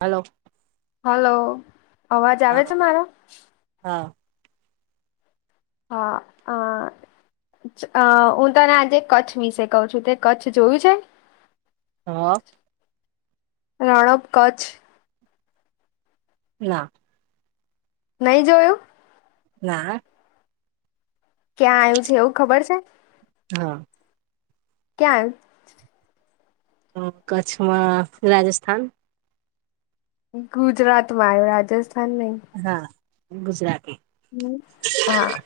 Hello. Hello અવાજ આવે હા છે મારો. હા. હા. અ હું તને આજે કચ્છ વિશે કહ છું તે કચ્છ જોયું છે. હા. રણબ કચ્છ. ના. નહી જોયું. ના અ. ક્યાં આવ્યું છે એવું ખબર છે. હા. કેમ? હ કચ્છમાં રાજસ્થાન? ગુજરાત માં આયુ રાજસ્થાન નઈ. હા ગુજરાત. હમ હા.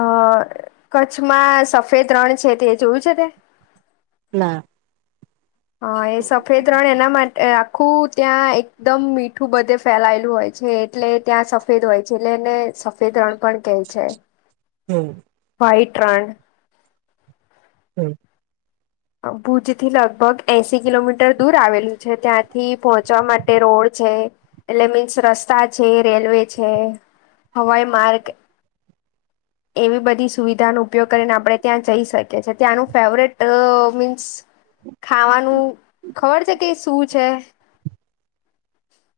અ કચ્છમાં સફેદ રણ છે તે જોયું છે તે. ના. હ એ સફેદ રણ એના માટે આખું. ત્યાં એકદમ મીઠું બધે ફેલાયેલું હોય છે એટલે ત્યાં સફેદ હોય છે એટલે એને સ. સફેતરણ પણ કહે છે. હમ. White run. હમ. ભુજ થી લગભગ એશી કિલોમીટર દૂર આવેલું છે ત્યાંથી પહોંચવા માટે રોડ છે. એટલે મીન્સ રસ્તા છે રેલવે છે હવાઈ માર્ગ. એવી બધી સુવિધાનો ઉપયોગ કરીને આપણે ત્યાં જઈ શકીએ છીએ ત્યાંનું ફેવરેટ મીન્સ ખાવાનું ખબર છે કે શું છે?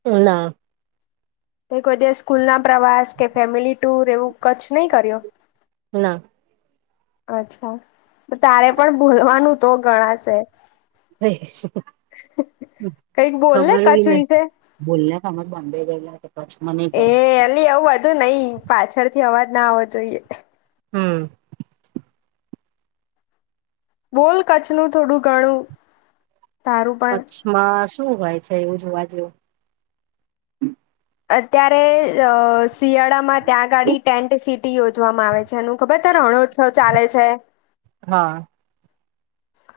ઉ ના. તો કોઈ દિવસ સ્કૂલના પ્રવાસ કે ફેમિલી ટુર એવું કચ્છ નહીં કર્યો? ના. અચ્છા તારે પણ બોલવાનું તો ગણાશે. હ શ હ [unintelligible] કઈક બોલ ને ખબર હોય કચ્છ નહિ. વિશે બોલને અમાર બોમ્બે ગયલા તો કછમા નહી એ ગયા. એલી આવું નહી પાછળથી અવાજ ના આવવો જોઈએ. હમ. બોલ કચ્છનું થોડું ઘણું તારું પણ. માં શું હોય છે એવું જોવા જેવુ. અત્યારે શિયાળામાં માં ત્યાં ગાડી ટેન્ટ સિટી યોજવામાં આવે છે એનું ખબર છે રણોત્સવ ચાલે છે? હા.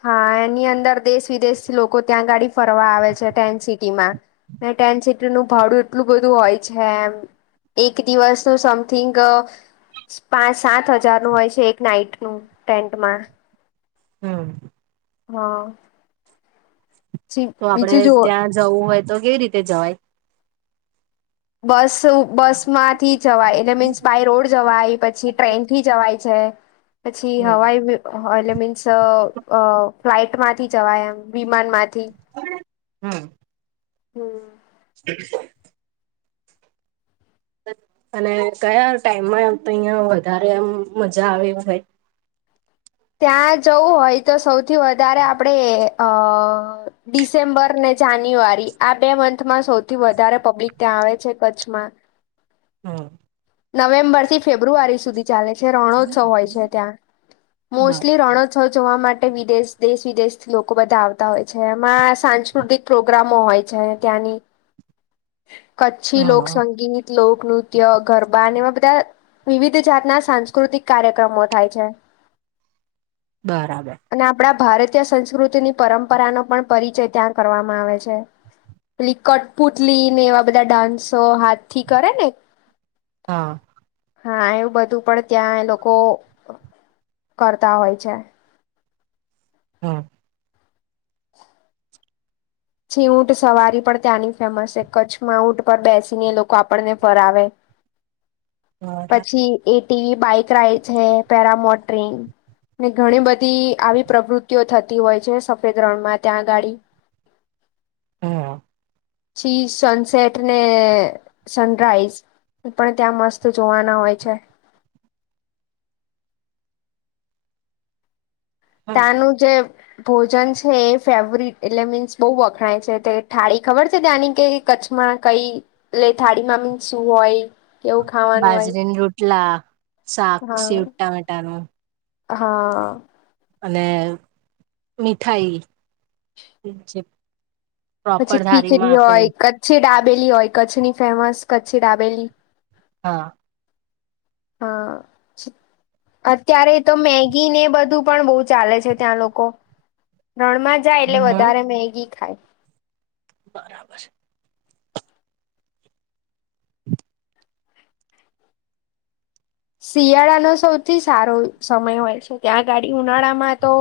હા એની અંદર દેશ વિદેશથી લોકો ત્યાં ગાડી ફરવા આવે છે ટેન્ટ સિટીમાં. ત્યા ટેન્ટ સીટીનુ ભાડું એટલું બધું હોય છે એમ. એક દિવસ નું સમથિંગ. પાંચ સાત હજારનું હોય છે એક નાઈટનું ટેન્ટમાં. હમ. હા. પછી તો આપડે બીજું જુઓ ત્યાં જવું હોય તો કેવી રીતે જવાય? બસ બસ માંથી જવાય એટલે મીન્સ બાય રોડ જવાય પછી ટ્રેન થી જવાય છે. પછી હમ હવાઈ એટલે મીન્સ અ ફ્લાઇટમાંથી જવાય એમ વિમાનમાંથી. હમ [inaudible] હમ. બ [inaudible] અને કયા ટાઈમમાં તહિયાં વધારે આમ મજા આવે હોય? ત્યાં જવું હોય તો સૌથી વધારે આપણેે અ ડિસેમ્બર ને જાન્યુઆરી આ બે મંથમાં સૌથી વધારે પબ્લિક ત્યાં આવે છે કચ્છમાં. હમ. નવેમ્બર થી ફેબ્રુઆરી સુધી ચાલે છે રણોત્સવ હોય છે ત્યાં બ મોસ્ટલી રણોત્સ જોવા માટે વિદેશ દેશ વિદેશથી લોકો બધા આવતા હોય છે એમાં સાંજ કૃતિક પ્રોગ્રામો હોય છે ત્યાંની કચ્છી હા લોકસંગીત, લોકનૃત્ય, ગરબા અને એવા બધા વિવિધ જાતના સાંસ્કૃતિક કાર્યક્રમો થાય છે. બરાબર. અને આપણા ભારતીય સંસ્કૃતિની પરંપરાનો પણ પરિચય ત્યાં કરવામાં આવે છે. પેલી કટપુતલી ને એવા બધા ડાન્સો હાથ થી કરે ને. હા. હા એવું બધું પણ ત્યાં લોકો. કરતા હોય છે. હમ. પછી ઊંટ સવારી પણ ત્યાંની ફેમસ છે કચ્છમાં ઊંટ પર બેસીને એ લોકો આપણને ફરાવે. [inaudible] બરાબર પછી એટીવી બાઈક રાઈડ છે પેરા મોોટરિંગ. ને ઘણી બધી આવી પ્રવૃત્તિઓ થતી હોય છે સફેદ રણમાં ત્યાંગાડી. હા. શી સનસેટ ને સનરાઈઝ. પણ ત્યાં મસ્ત જોવાના હોય છે. હા ત્યાંનું જે. ભોજન છે એ ફેવરટ એટલે મીન્સ બહુ વખણાય છે તે થઠાળી ખબર છે ત્યાંની કે. કચ્છમાં કઈ એટલે થાળી મામી શું હોય. કેવું ખાવાનું હોય બાજરીનું રોટલા સાક સટ હા ટામેટાનું. હા. અને મીઠાઈ જે. પછી પ્રોપર થાળીમાં ખીચડી આપે હોય કચ્છી ડાબેલી હોય કચ્છની ફેમસ કચ્છી ડાબેલી. હા. હા અત્યારે તો મેગી ને બધું પણ બહ. ચાલે છે ત્યાં લોકો રણમાં જાય એટલે હમ વધારે મેગી ખાય. બરાબર છે. શિયાળાનો સૌથી સારો સમય હોય છે ત્યાં ગાડી ઉનાળામાં તો.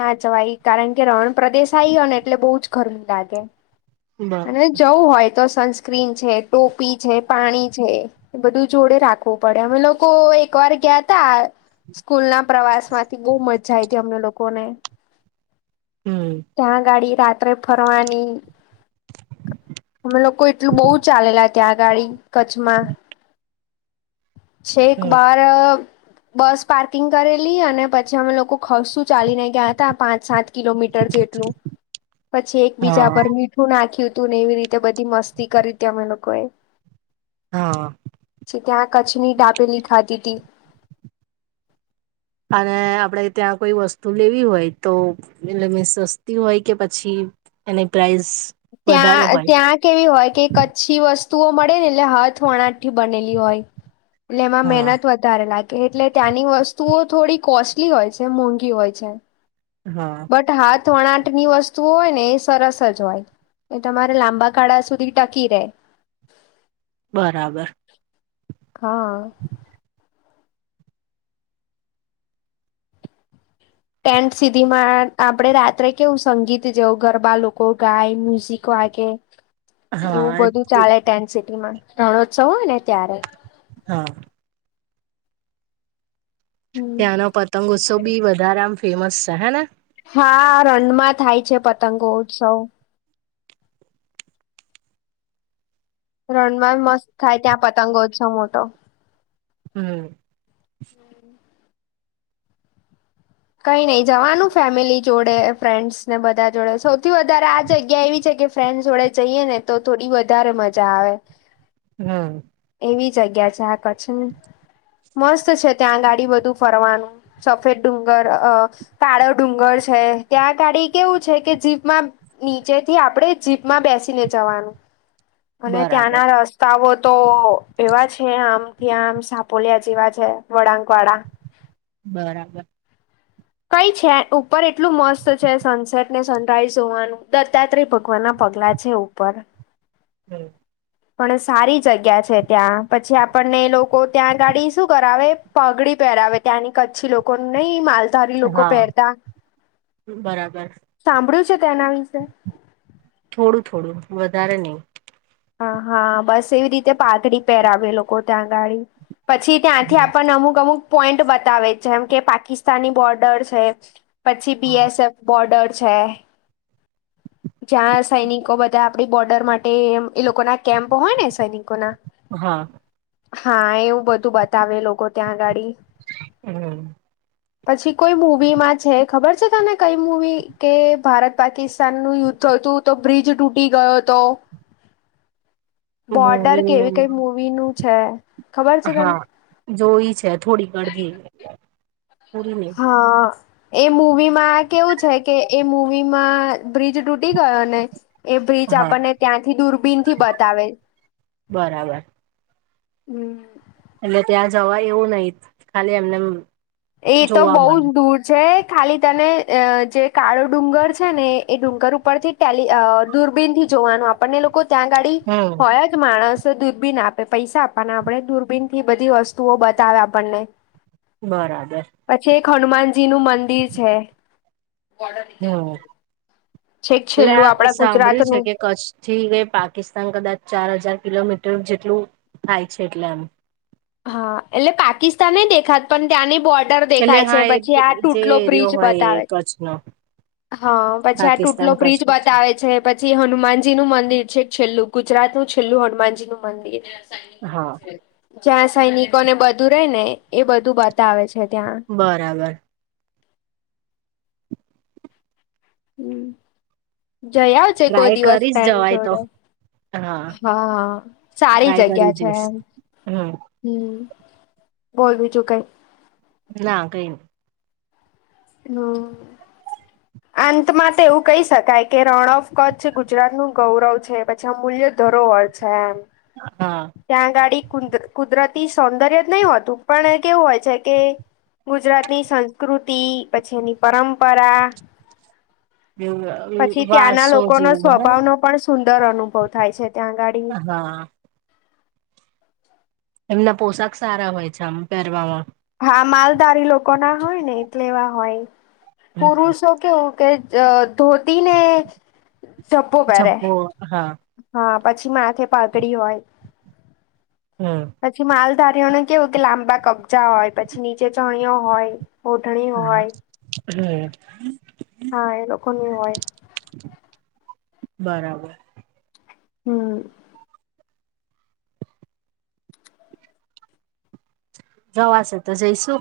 ના જવાય કારણ કે રણ પ્રદેશ આયો ને એટલે બહુજ ગરમી લાગે. બ અને જવું હોય તો સનસ્ક્રીન છે ટોપી છે પાણી છે. એ બધું જોડે રાખવું પડે અમે લોકો એક વાર ગયા તા. સ્કૂલ ના પ્રવાસ માંથી બહુ મજા આવી હતી અમને લોકો ને. હમ. ત્યાં ગાડી રાત્રે ફરવાની. અમે લોકો એટલું બહુ ચાલેલા ત્યાં આ ગાડી કચ્છમાં. છે એક હમ બાર. બસ પાર્કિંગ કરેલી અને પછી અમે લોકો ખસું. ચાલીને ગયા હતા પાંચ સાત કિલોમીટર જેટલું પછી એકબીજા હા પર મી. નાખ્યું તું ને એવી રીતે બધી મસ્તી કરી હતી અમે લોકોએ. હ ત્યાં કચ્છની ડાબેલીી ખાતી હતી. અને આપડે ત્યાં કોઈ વસ્તુ લેવી હોય તો. એટલે સસ્તી હોય કે પછી એની પ્રઇસ. ત્યા ત્યા. કેવી હોય કે કચ્છી વસ્તુઓ મળે ને એટલે હાથ વણાટ થી બનેલી હોય. એટલે એમાં મહેનત હા વધ વધારે લાગે એટલે ત્યાંની વસ્તુઓ થોડી કોસ્ટલી હોય છે મોંઘી હોય છે. હ બટ હાથ વણાટની વસ્તુઓ હોય ને એ સરસજ હોય. એ તમારે લાંબા ગાળા સુધી ટકી રહેે બરાબર હમ્મ ટેન્ટ સીતી માં આપડે રાત્રે કેવું સંગીત જેવું ગરબા લોકો ગાય મ્યુઝિક. વાગે એવું હા બધું ચાલે ટેન્ટ સિટીમાં રણોત્સવ હોય ને ત્યારે. હા. હમ ત્યાંનો પતંગોત્સવ બી વધારે આમ ફેમસ છે હેને. હા રણમાં થાય છે પતંગો ઉત્સવ. રણમાં મસ્ત થાય ત્યાં પતંગો છ મોટો. હમ. કઈ નઈ જવાનું ફેમિલી જોડે ફ્રેન્ડ્સ ને બધા જોડે સૌથી વધારે આ જગ્યા એવી છે કે. ફ્રેન્ડસ વડે જઈએ ને તો થોડી વધારે મજા આવે. હમ્મ એવી જગ્યા છે આ કચ્છ ની મસ્ત છે ત્યાં ગાળી બધું ફરવાનું સફેદ ડુંગ ર છે કાળો ડુંગર છે ત્યાં ગાળી કેવું છે કે જીપ માં નીચે થી આપણેે જીપમાં બેસીને જવાનું અને બરાબર ત્યાંના રસ્તાઓ તો એવા છે આમ ત્યાં આ સાપોલિયા જેવા છેે વડાકવાડા બરાબર કઈ છે ઉપર એટલું મસ્ત છે સનસેટ ને સનરાઈઝ જોવાનું દત્તાત્રેય ભગવાન ના પગલા છે ઉપર હમ્મ પણ સારી જગ્યા છે ત્યાં પછી આપણને લોકો ત્યાં ગાળી શું કરાવે પગડી પહેરાવે ત્યાંની કચ્છી લોકો નિહ માલ ધારી લોકો હા પહેરતા બરાબર સાંભળ્યું છે તેના વિશે થોડું થોડું વધારે નહી હા હા બસ એવી રીતે પાઘડી પહેરાવે લોકો ત્યાં ગાળી પછી ત્યાંથી આપણને અમુક અમુક પોઈન્ટ બતાવે જેમ કે પાકિસ્તા તાણી બોર્ડર છે પછી હા બીએસએફ બોર્ડર છે જ્યાં સૈનિકો બધા આપડી બોર્ડર માટે એ લોકો ના કેમ્પો હોય ને સૈનિકો ના હા હા એવું બધું બતાવે લોકોને ક્યાં ગાળી હમ પછી કોઈ મૂવીમાં છે ખબર છે તને કઈ મુૂવી કે ભારત પાકિસ્તાનનું યુદ્ધ થતું તો બ્રિજ તૂટી ગયો હતો બોર્ડર મૂવી કેવી કઈ મૂવી નું છે ખબર છે તને હા જોઈ છે થોડીક અડધી નહી હ અ એ મૂવીમાં કેવું છે કે એ મૂવીમાં બ્રિજ તૂટી ગયો ને એ બ્રિચ હા આપણને ત્યાંથી દૂરબીનથી બતાવે બરાબર હમ્મ એટલે ત્યાં જવાય એવું નહી ખાલી એમનેમ એ તો બઉુ જ દૂર જે ખાલી તને અ જે કાળો ડુંગર છે ને એ ડુંગર ઉપરથી પેલી અ દૂરબીનથી જોવાનું આપણને એ લોકો ત્યાં ગાડી હમ હોય જ. માણસ દૂરબીન આપે, પૈસા આપવાના આપણે, દૂરબીનથી બધી વસ્તુઓ બતાવે આપણને. બરાબર. પછે એક હનુમાનજીનું મંદિર છે. [inaudible] છેક છેલ્લું પેલા અ આપડા ગુજરાત સાંભળ્યું છે નું કે કચ્છથી કે પાકિસ્તાન કદાચ ચાર હજાર કિલોમીટર જેટલું થાય છે એટલે એમ. હા એટલે પાકિસ્તાન નઈ દેખાત પણ ત્યાંની બો ડર એટલે દેખાય છે, હા એ પછી આ જે ટૂટલો એરિયો બ્રિજ હોય એ બતાવે. કચ્છનો હહ પછી આ ટૂટલો પાકિસ્તાન બ્રિજ કચ્છ બતાવે છે. પછી હનુમાનજીનું મંદિર છે, છેલ્લું ગુજરાતનું છેલ્લું હનુમાનજીનું મંદિર. [inaudible] હહ જ્યાં સૈનિકોને બધું રહેે ને એ બધું બતાવે છે ત્યાં. બરાબર. હમ. જઈ આવજે કોઈ ટ્રાય દિવસ કરીશ ફ્રેન્ડ જવાય તો જોડે. હા. સારી ટ્રાય કરી જગ્યા છે જઈશ એમ. હમ હમ. બોલ બીજું કઈ? ના કઈ નહીં. હમ અંતમાં તો એવું કહી શકાય કે રણ ઓફ કચ્છ ગુજરાતનું ગૌરવ છે. પછી અમૂલ્ય ધરોવર છે એમ. અ હા ત્યાં ગાડી કુંદ કુદરતી સૌંદર્ય જ નહી હોતું પણ એ કેવું હોય છે કે ગુજરાતની સંસ્કૃતિ પછી એની પરંપરા. એવું અ પછી ત્યાંના લોકોનો સ્વભાવનો પણ સુંદર અનુભવ થાય છે ત્યાં ગાડી. હા એમના પોશાક સારા હોય છે આમ પહેરવામાં. હા માલધારી લોકોના હોય ને એટલે એવા હોય. હમ પુરુષો કેવું કે જ ધોતીને, ઝભ્ભો પહેરે. જબ્બો હા હા પછી માથે પાતડી હોય. હમ પછી માલધારીઓને કેવું કે લાંબા કબજા હોય, પછી નીચે ચણીઓ હોય. ઓઢણી હા હોય, હમ હહ એ લોકોની હોય. બરાબર. હમ જવાશે તો જઈશું.